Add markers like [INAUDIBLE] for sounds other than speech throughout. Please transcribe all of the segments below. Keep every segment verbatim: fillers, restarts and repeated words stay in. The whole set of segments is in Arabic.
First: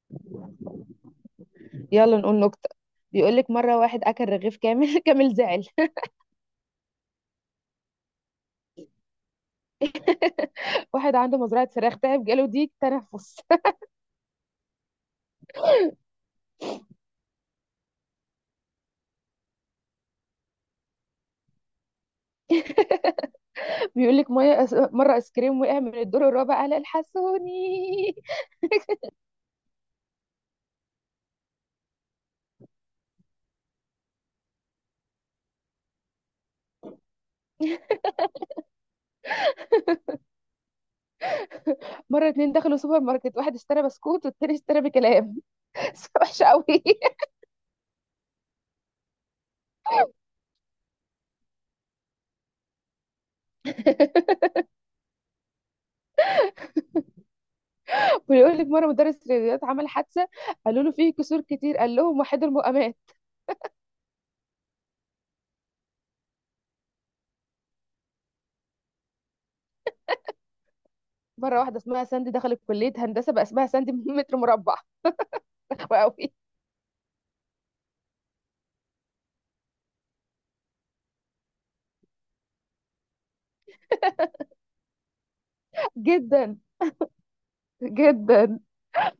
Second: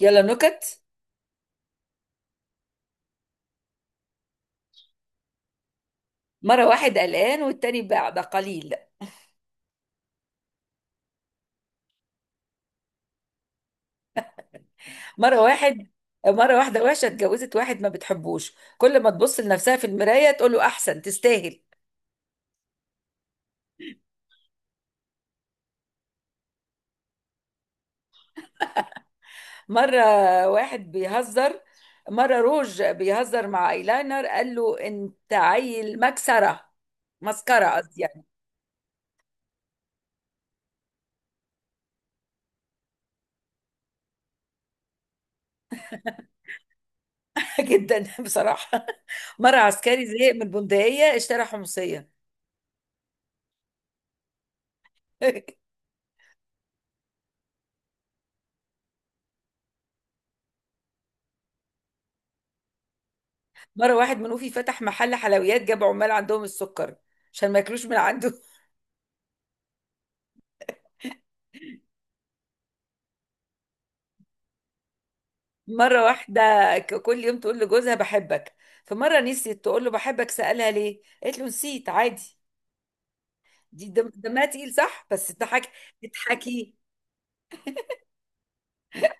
يلا نكت. يلا نقول نكتة. بيقولك مرة واحد أكل رغيف كامل [LAUGHS] كامل زعل. مرة واحد قلقان والتاني بقى, بقى قليل. [LAUGHS] واحد عنده مزرعة فراخ تعب جاله ضيق تنفس. مرة واحد مرة واحدة وحشة اتجوزت واحد ما بتحبوش، كل ما تبص لنفسها في المراية تقول له أحسن تستاهل. [LAUGHS] بيقولك مية أس... مرة آيس كريم وقع من الدور الرابع قال الحسوني. مرة واحد بيهزر مرة روج بيهزر مع ايلاينر، قال له انت عيل مكسرة. مسكرة قصدي يعني. [LAUGHS] مرة اتنين دخلوا سوبر ماركت واحد اشترى بسكوت والتاني اشترى بكلام. [LAUGHS] وحشة قوي. [LAUGHS] [LAUGHS] جدا بصراحة. مرة عسكري زهق من البندقية اشترى حمصية. [LAUGHS] بيقولك مرة مدرس رياضيات عمل حادثة، قالوا له فيه كسور كتير، قال لهم وحيد المقامات. مرة واحد منوفي فتح محل حلويات، جاب عمال عندهم السكر عشان ما ياكلوش من عنده. مرة واحدة اسمها ساندي دخلت كلية هندسة بقى اسمها ساندي [LAUGHS] متر مربع. [LAUGHS] مرة وقوي واحدة ك- كل يوم تقول لجوزها بحبك، فمرة نسيت تقول له بحبك، سألها ليه، قالت له نسيت عادي. دي دم- دمها تقيل صح، بس اضحكي. جدا اضحكي. جدا.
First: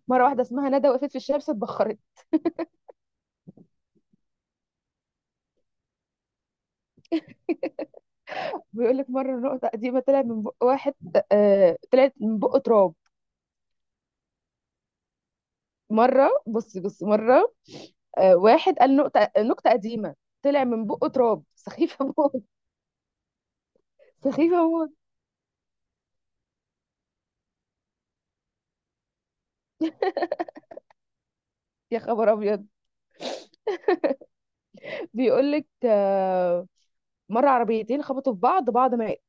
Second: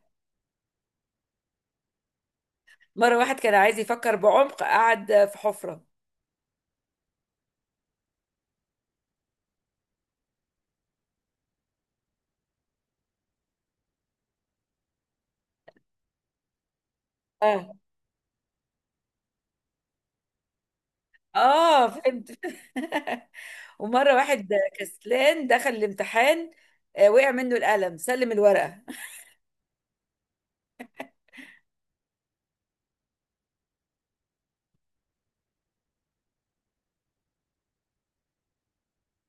مرة واحدة اسمها ندى وقفت في الشمس اتبخرت. مرة واحد كان عايز يفكر بعمق، قعد في حفرة. بيقول لك مره النقطه قديمه طلع من بق واحد. آه طلعت من بق تراب. مره بصي بصي مره. اه، آه واحد قال نقطه نقطه قديمه طلع من بق تراب اه، سخيفه فهمت. موت. [LAUGHS] ومرة [LAUGHS] واحد سخيفه موت. كسلان دخل الامتحان، آه، وقع منه القلم سلم الورقة. يا خبر ابيض. بيقول لك آه، مره عربيتين خبطوا في بعض بعض مات.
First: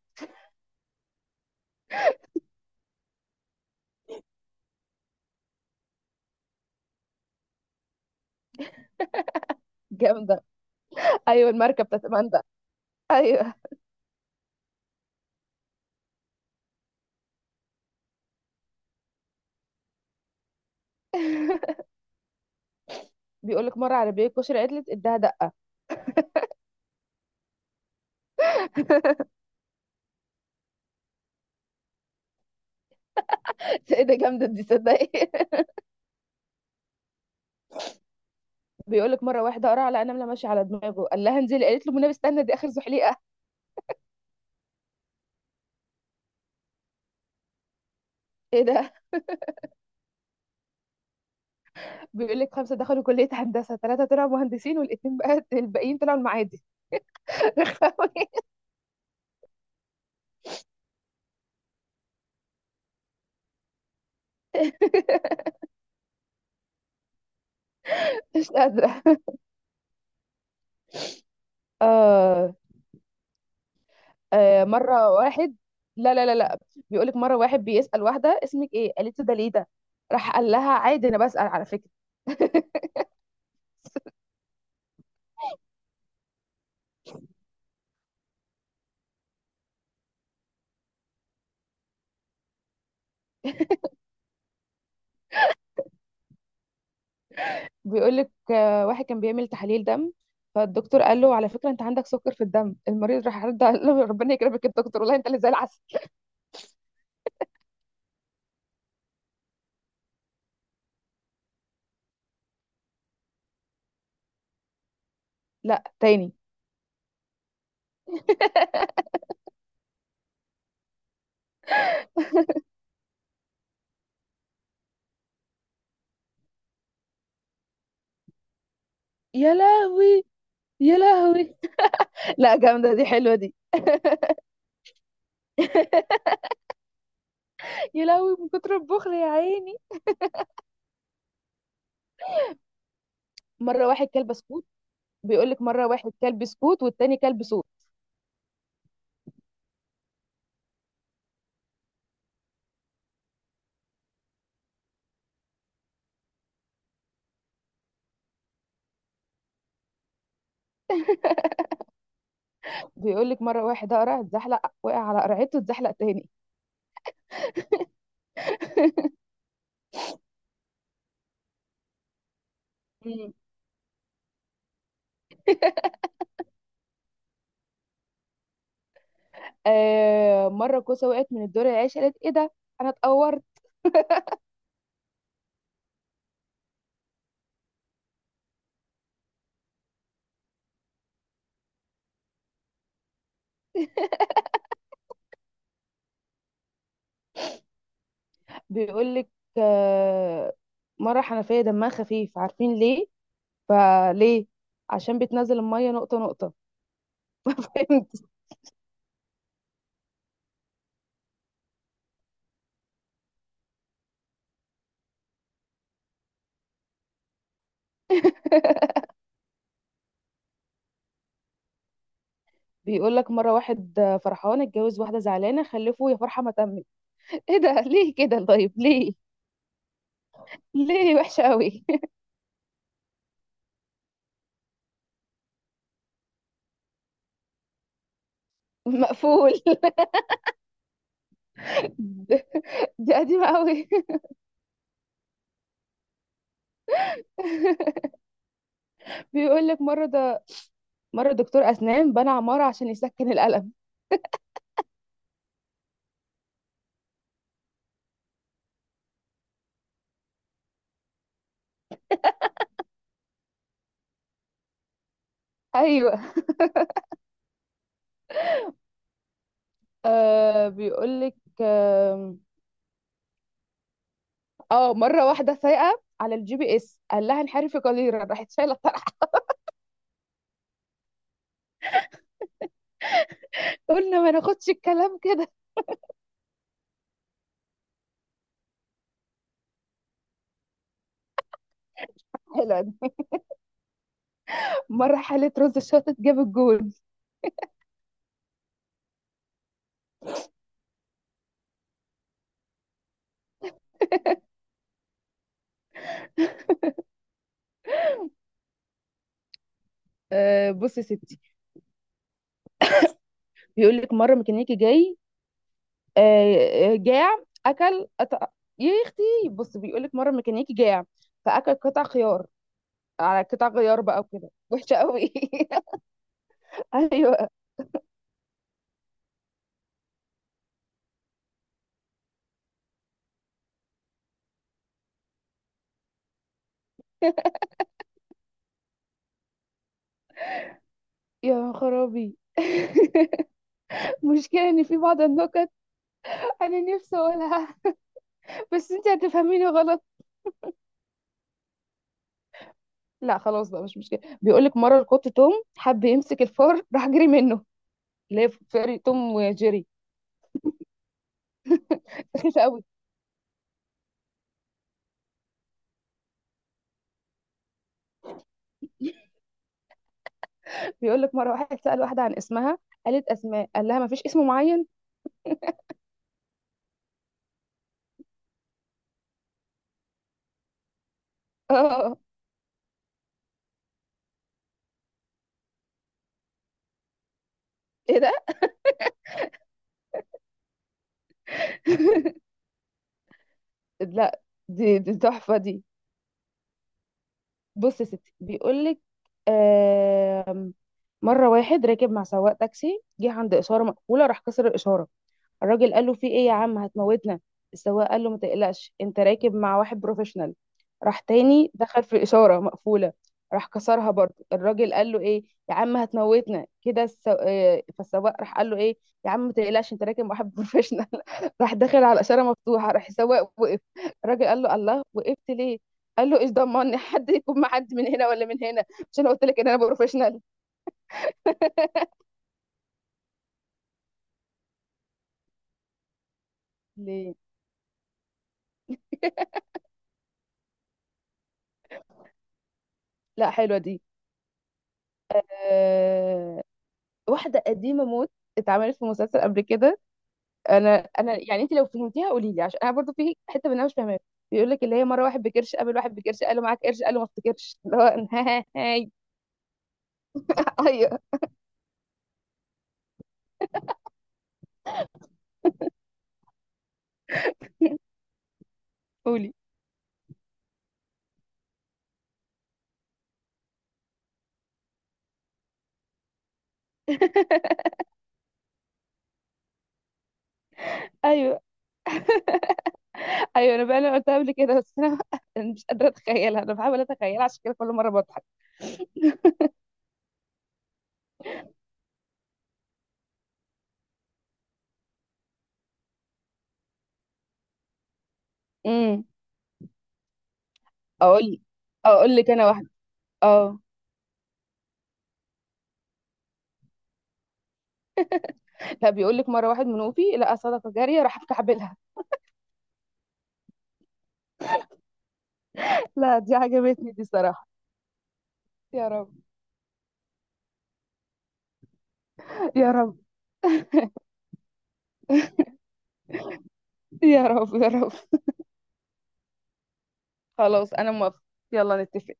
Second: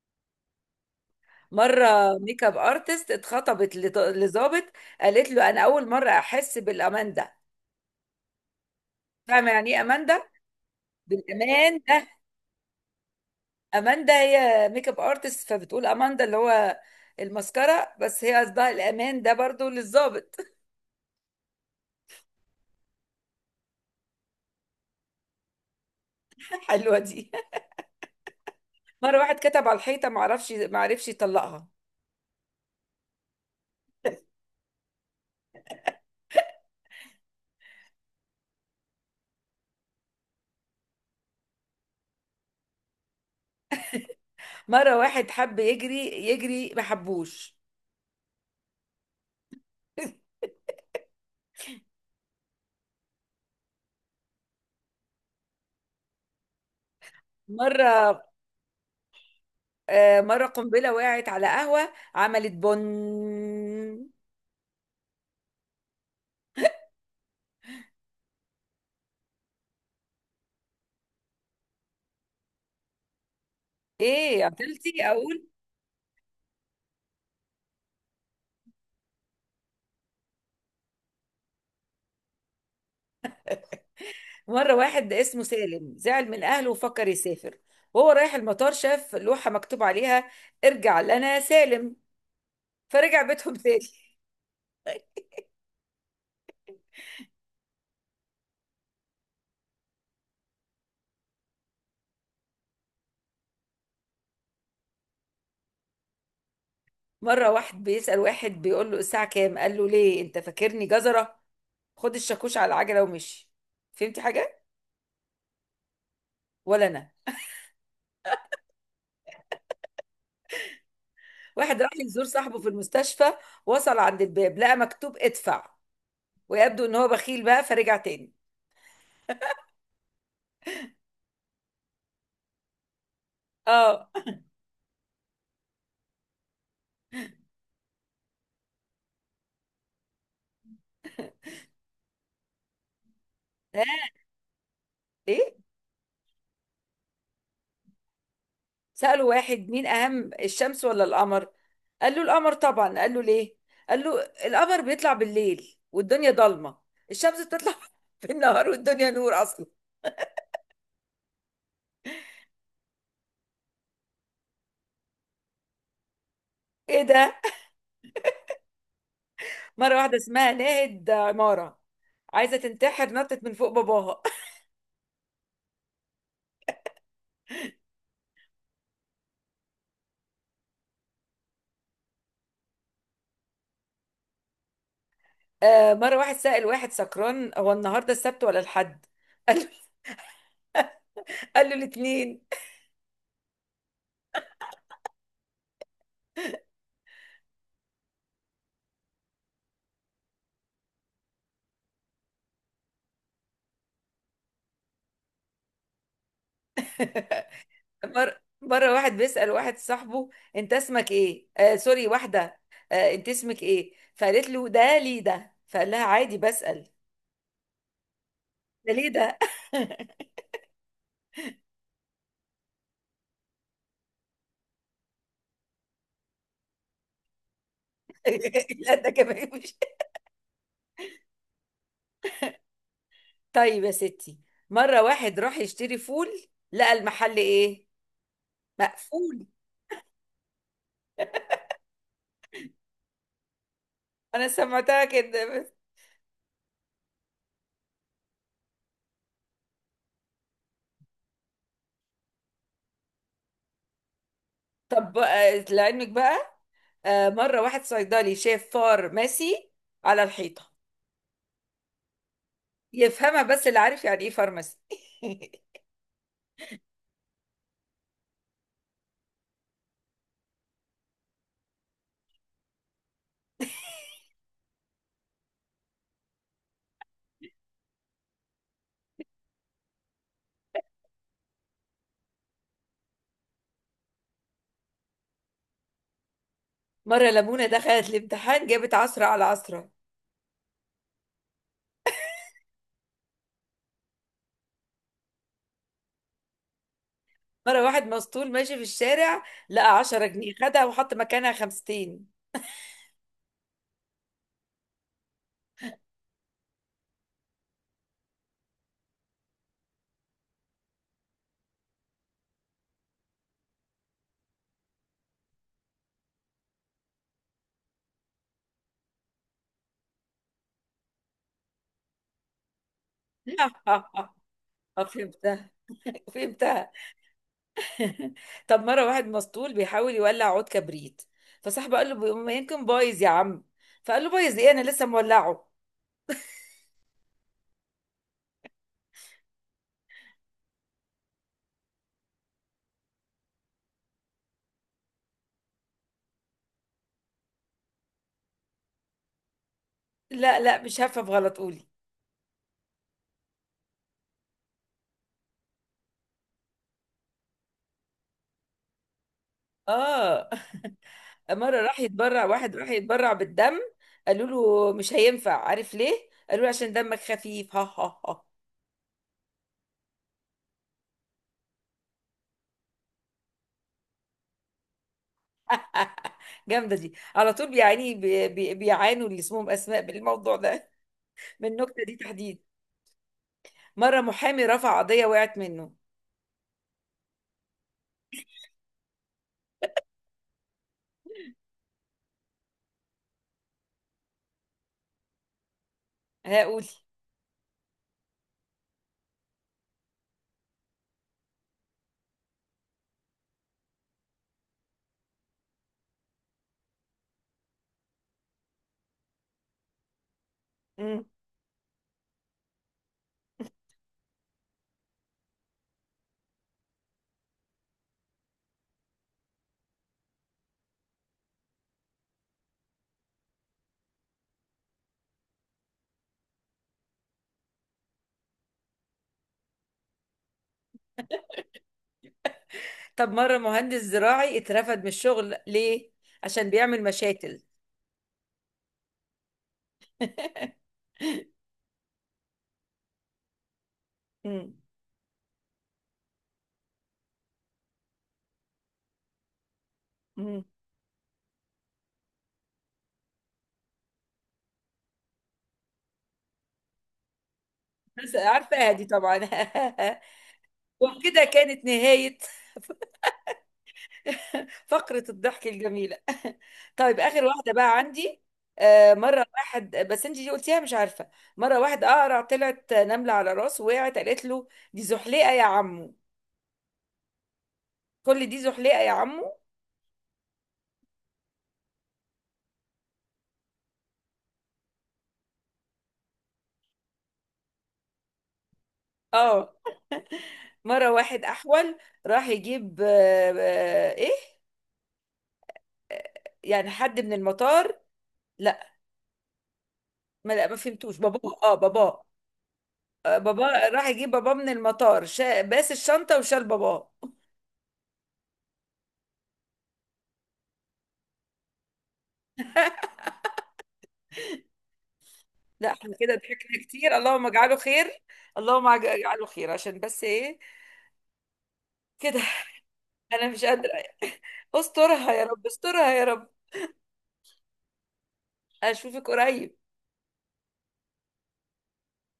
مرة ميك اب ارتست اتخطبت لط- لظابط، قالت له انا اول مرة احس بالامان ده، فاهمة يعني ايه امان ده؟ جامده. ايوه بالامان المركب بتاعت ده. ماندا. ايوه. اماندا هي ميك اب ارتست، فبتقول اماندا اللي هو المسكره، بس هي قصدها الامان ده برضو للظابط. بيقول لك مره عربيه كشري عدلت اداها دقه. [LAUGHS] حلوه دي. مره واحد كتب على الحيطه ما عرفش ما عرفش يطلقها. [LAUGHS] ايه ده جامده دي صدقي. [LAUGHS] بيقول لك مره واحده قرع على نمله ماشيه على دماغه قال لها انزلي قالت له منى استنى دي اخر زحليقه. مره واحد حب يجري يجري ما حبوش. ايه ده. بيقول لك خمسه دخلوا كليه هندسه ثلاثه طلعوا مهندسين والاثنين بقى [LAUGHS] الباقيين طلعوا المعادي. مره [LAUGHS] آه مره قنبله وقعت على قهوه عملت بن. مش قادره. آه. ايه آه عطلتي مره اقول؟ واحد. لا لا لا لا. بيقول لك مره واحد بيسال واحده اسمك ايه؟ قالت له ده ليه ده؟ راح قال لها عادي انا بسال على فكره. مره واحد اسمه سالم زعل من اهله وفكر يسافر، وهو رايح المطار شاف لوحه مكتوب عليها ارجع لنا سالم، فرجع بيتهم تاني. بيقول لك آه، واحد كان بيعمل تحاليل دم، فالدكتور قال له على فكره انت عندك سكر في الدم. المريض راح رد قال له ربنا يكرمك يا دكتور والله انت اللي زي العسل. مرة واحد بيسأل واحد، بيقول له الساعة كام، قال له ليه، انت فاكرني جزرة؟ خد الشاكوش على العجلة ومشي. فهمتي حاجة؟ لا تاني. ولا انا. واحد راح يزور صاحبه في المستشفى، وصل عند الباب لقى مكتوب ادفع، ويبدو ان هو بخيل بقى، فرجع تاني. يا لهوي، يا لهوي. لا جامده دي حلوه دي. اه. يا لهوي من كتر البخل يا عيني. مره ها. واحد كلب سكوت. بيقول ايه. لك مره واحد كلب سكوت والتاني كلب صوت. سأله واحد مين اهم الشمس ولا القمر، قال له القمر طبعا، قال له ليه، قال له القمر بيطلع بالليل والدنيا ضلمة، الشمس بتطلع [LAUGHS] في النهار والدنيا نور اصلا. بيقول لك مره واحد قرع اتزحلق وقع على قرعته اتزحلق تاني. ايه ده. مرة واحدة اسمها لقيت عمارة عايزة تنتحر، مم. نطت من فوق باباها. [LAUGHS] آه مره كوسه وقعت من الدور العاشر قالت ايه ده، انا اتقورت. آه مرة واحد سأل واحد سكران، هو النهاردة السبت ولا الحد، [LAUGHS] قال له قال له الاتنين. بيقول لك آه، مره حنفيه دمها خفيف، عارفين ليه؟ فليه، عشان بتنزل الميه نقطه نقطه. [LAUGHS] مرة [LAUGHS] مرة واحد بيسأل واحد صاحبه انت اسمك ايه، آه سوري، واحدة. آه انت اسمك ايه، فقالت له ده ليه ده، فقال لها عادي بسأل. ده ليه ده. بيقول لك مره واحد فرحان اتجوز واحده زعلانه خلفه يا فرحه ما تمت. ايه ده ليه كده؟ [LAUGHS] طيب لا ده ليه؟ كمان مش. [LAUGHS] ليه وحشه قوي. طيب يا ستي. مرة واحد راح يشتري فول لقى المحل ايه، [LAUGHS] مقفول. مقفول. دي قديمة قوي. انا سمعتها كده. [LAUGHS] بيقول لك مرة ده، مرة دكتور أسنان بنى عمارة عشان يسكن الألم. طب آه، لعلمك بقى. آه، مرة واحد صيدلي شاف فارماسي على الحيطة، يفهمها بس اللي عارف يعني ايه فارماسي. [LAUGHS] أيوه. آه بيقول لك، آه, آه مرة واحدة سايقة على الجي بي إس قال لها انحرفي قليلا راحت شايلة الطرح. [LAUGHS] قلنا ما ناخدش الكلام كده. مرة لمونة دخلت الامتحان جابت عشرة على عشرة. [LAUGHS] حلو. مرة حالة رز الشاطت جاب الجول. مرة واحد مسطول ماشي في الشارع، لقى عشرة جنيه، خدها وحط مكانها خمستين. آه بصي يا ستي، بيقول لك مرة ميكانيكي جاي آه آه، جاع أكل قطع. يا أختي، بص بيقول لك مرة ميكانيكي جاع فأكل قطع خيار على قطع [LAUGHS] غيار بقى اه، وكده وحشة قوي. فهمتها، [LAUGHS] فهمتها. ايوه. [LAUGHS] طب مرة واحد مسطول بيحاول يولع عود كبريت، فصاحبه قال له بي- ما يمكن بايظ يا عم، فقال له بايظ ايه، انا لسه مولعه. يا خرابي. مشكلة ان في بعض النكت انا نفسي اقولها بس انت هتفهميني غلط. لا لا، مش هفهم غلط، قولي. لا خلاص بقى مش مشكلة. بيقولك مرة القط توم حب يمسك الفار راح جري منه، اللي هي فيري توم وجيري. اه، مرة راح يتبرع سخيفة واحد قوي. راح يتبرع بالدم، قالوا له مش هينفع عارف ليه؟ قالوا له عشان دمك خفيف. [LAUGHS] ها ها ها. بيقولك مرة واحد سأل واحدة عن اسمها، قالت اسماء، قال لها مفيش اسم معين. آه، جامدة دي على طول، بيعاني بي- بي- بيعانوا اللي اسمهم أسماء بالموضوع ده، [LAUGHS] من النكتة دي اه. تحديد. مرة محامي رفع قضية وقعت منه. ايه ده. لا دي دي تحفة دي. هقول. بص يا ستي، بيقولك آم، مرة واحد راكب مع سواق تاكسي جه عند إشارة مقفولة راح كسر الإشارة. الراجل قال له في ايه يا عم هتموتنا. السواق قال له ما تقلقش انت راكب مع واحد بروفيشنال. راح مم. تاني دخل في الاشاره مقفوله راح كسرها برضه. الراجل قال له ايه يا عم هتموتنا كده، السو... آه، فالسواق راح قال له ايه يا عم ما تقلقش انت راكب مع واحد بروفيشنال. [LAUGHS] راح داخل على اشاره مفتوحه راح السواق وقف. الراجل قال له الله وقفت ليه؟ قال له ايش ضمني [LAUGHS] حد يكون مع حد من هنا ولا من هنا، مش انا قلت لك ان انا بروفيشنال. طب مرة مهندس زراعي اترفد من الشغل ليه؟ عشان بيعمل ليه. مشاتل. [LAUGHS] لا حلوه دي. مم. آه، واحده قديمه موت اتعملت في مسلسل قبل كده. مم. انا انا يعني انت لو فهمتيها قولي لي عشان انا برضو في حته منها مش فاهماها. بيقول لك اللي هي مره واحد بكرش قابل واحد بكرش قال له معاك قرش قال له ما افتكرش. [LAUGHS] اللي هو بس أنا- [LAUGHS] عارفة دي هاي. طبعا. [LAUGHS] ايوه. وكده كانت نهاية فقرة الضحك الجميلة. [LAUGHS] طيب آخر واحدة بقى عندي. آه، مرة قولي. واحد، بس انت دي قلتيها مش عارفة. مرة واحد أقرع طلعت نملة على راسه وقعت قالت له دي زحليقة يا عمو. كل دي زحليقة يا عمو. ايوه. ايوه انا بقى انا قلتها قبل كده، بس انا [LAUGHS] أنا مش قادره اتخيلها انا بحاول اتخيلها عشان كده كل مره بضحك. اه، مرة واحد أحول راح يجيب آه، آه، ايه، يعني حد من المطار. لا. امم. ما لا ما فهمتوش باباه، اقول اه باباه. اقول لك انا واحده. آه، اه. باباه راح يجيب باباه من المطار، شا... باس الشنطة وشال باباه. لا بيقول لك مره واحد منوفي لقى صدقه جاريه راح مكعبلها. لا [LAUGHS] احنا كده لا دي ضحكنا عجبتني كتير، دي اللهم صراحه. اجعله خير. اللهم اج- يا رب، اجعله خير عشان بس ايه، كده. يا رب. [LAUGHS] انا مش قادره. استرها يا رب استرها يا رب. يا رب، يا رب. اشوفك قريب. خلاص انا موافقة. يلا نتفق.